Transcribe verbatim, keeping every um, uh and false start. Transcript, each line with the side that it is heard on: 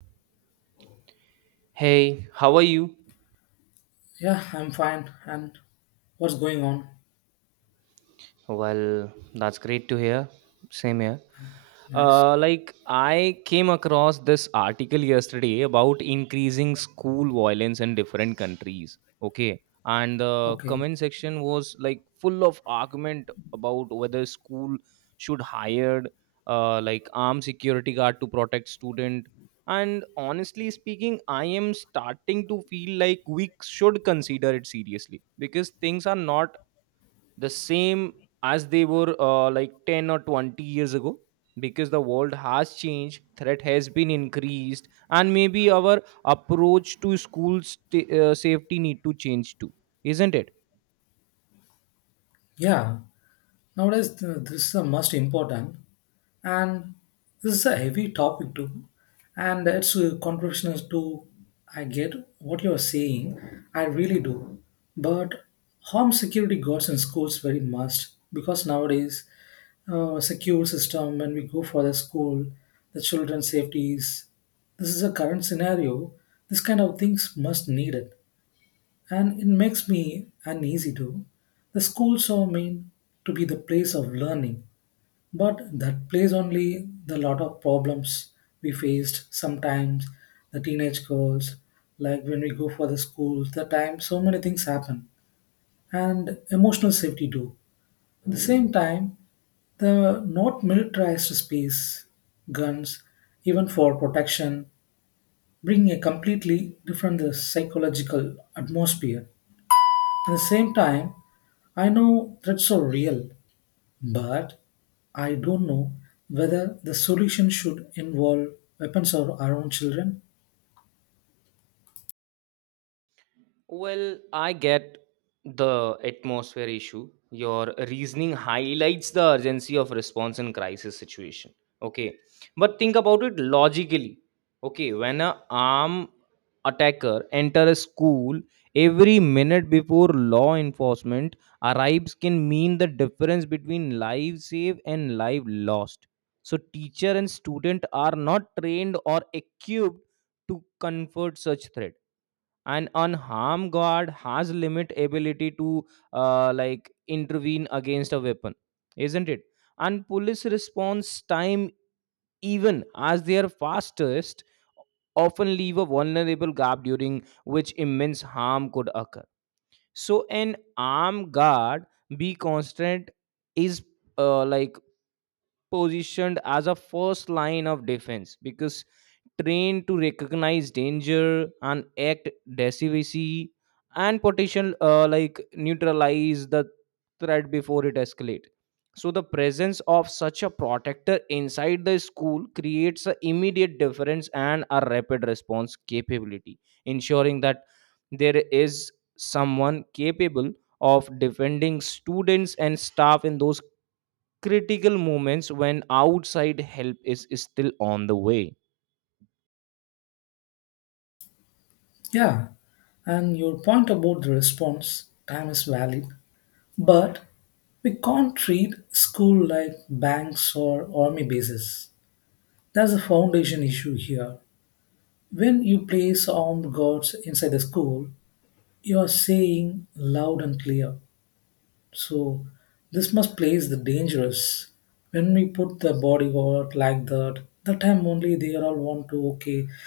right: Hey, how are you?
left: Yeah, I'm fine. And what's going on?
right: Well, that's great to hear. Same here.
left: Nice.
right: Uh, like I came across this article yesterday about increasing school violence in different countries. Okay, and the
left: Okay.
right: comment section was like full of argument about whether school should hire uh, like armed security guard to protect student. And honestly speaking, I am starting to feel like we should consider it seriously because things are not the same as they were uh, like ten or twenty years ago because the world has changed, threat has been increased, and maybe our approach to school sta- uh, safety need to change too, isn't it?
left: Yeah. Nowadays, th- this is the most important, and this is a heavy topic too, and it's uh, controversial too. I get what you're saying. I really do. But home security guards in schools very must because nowadays, uh, secure system. When we go for the school, the children's safety is. This is a current scenario. This kind of things must needed, and it makes me uneasy too. The schools are meant to be the place of learning, but that place only the lot of problems we faced sometimes. The teenage girls, like when we go for the schools, the time so many things happen, and emotional safety too. At the same time, the not militarized space, guns, even for protection, bringing a completely different uh, psychological atmosphere. At the same time, I know threats are real, but I don't know whether the solution should involve weapons or our own children.
right: Well, I get the atmosphere issue. Your reasoning highlights the urgency of response in crisis situation. Okay, but think about it logically. Okay, when a armed attacker enter a school, every minute before law enforcement arrives can mean the difference between life saved and life lost. So teacher and student are not trained or equipped to comfort such threat, and on harm god has limit ability to uh, like intervene against a weapon, isn't it? And police response time, even as their fastest, often leave a vulnerable gap during which immense harm could occur, so an armed guard be constant is uh, like positioned as a first line of defense because trained to recognize danger and act decisively and potential uh, like neutralize the threat before it escalates. So the presence of such a protector inside the school creates an immediate difference and a rapid response capability, ensuring that there is someone capable of defending students and staff in those critical moments when outside help is still on the way.
left: Yeah, and your point about the response time is valid, but we can't treat school like banks or army bases. That's a foundation issue here. When you place armed guards inside the school, you are saying loud and clear. So this must place the dangerous. When we put the bodyguard like that, that time only they all want to okay.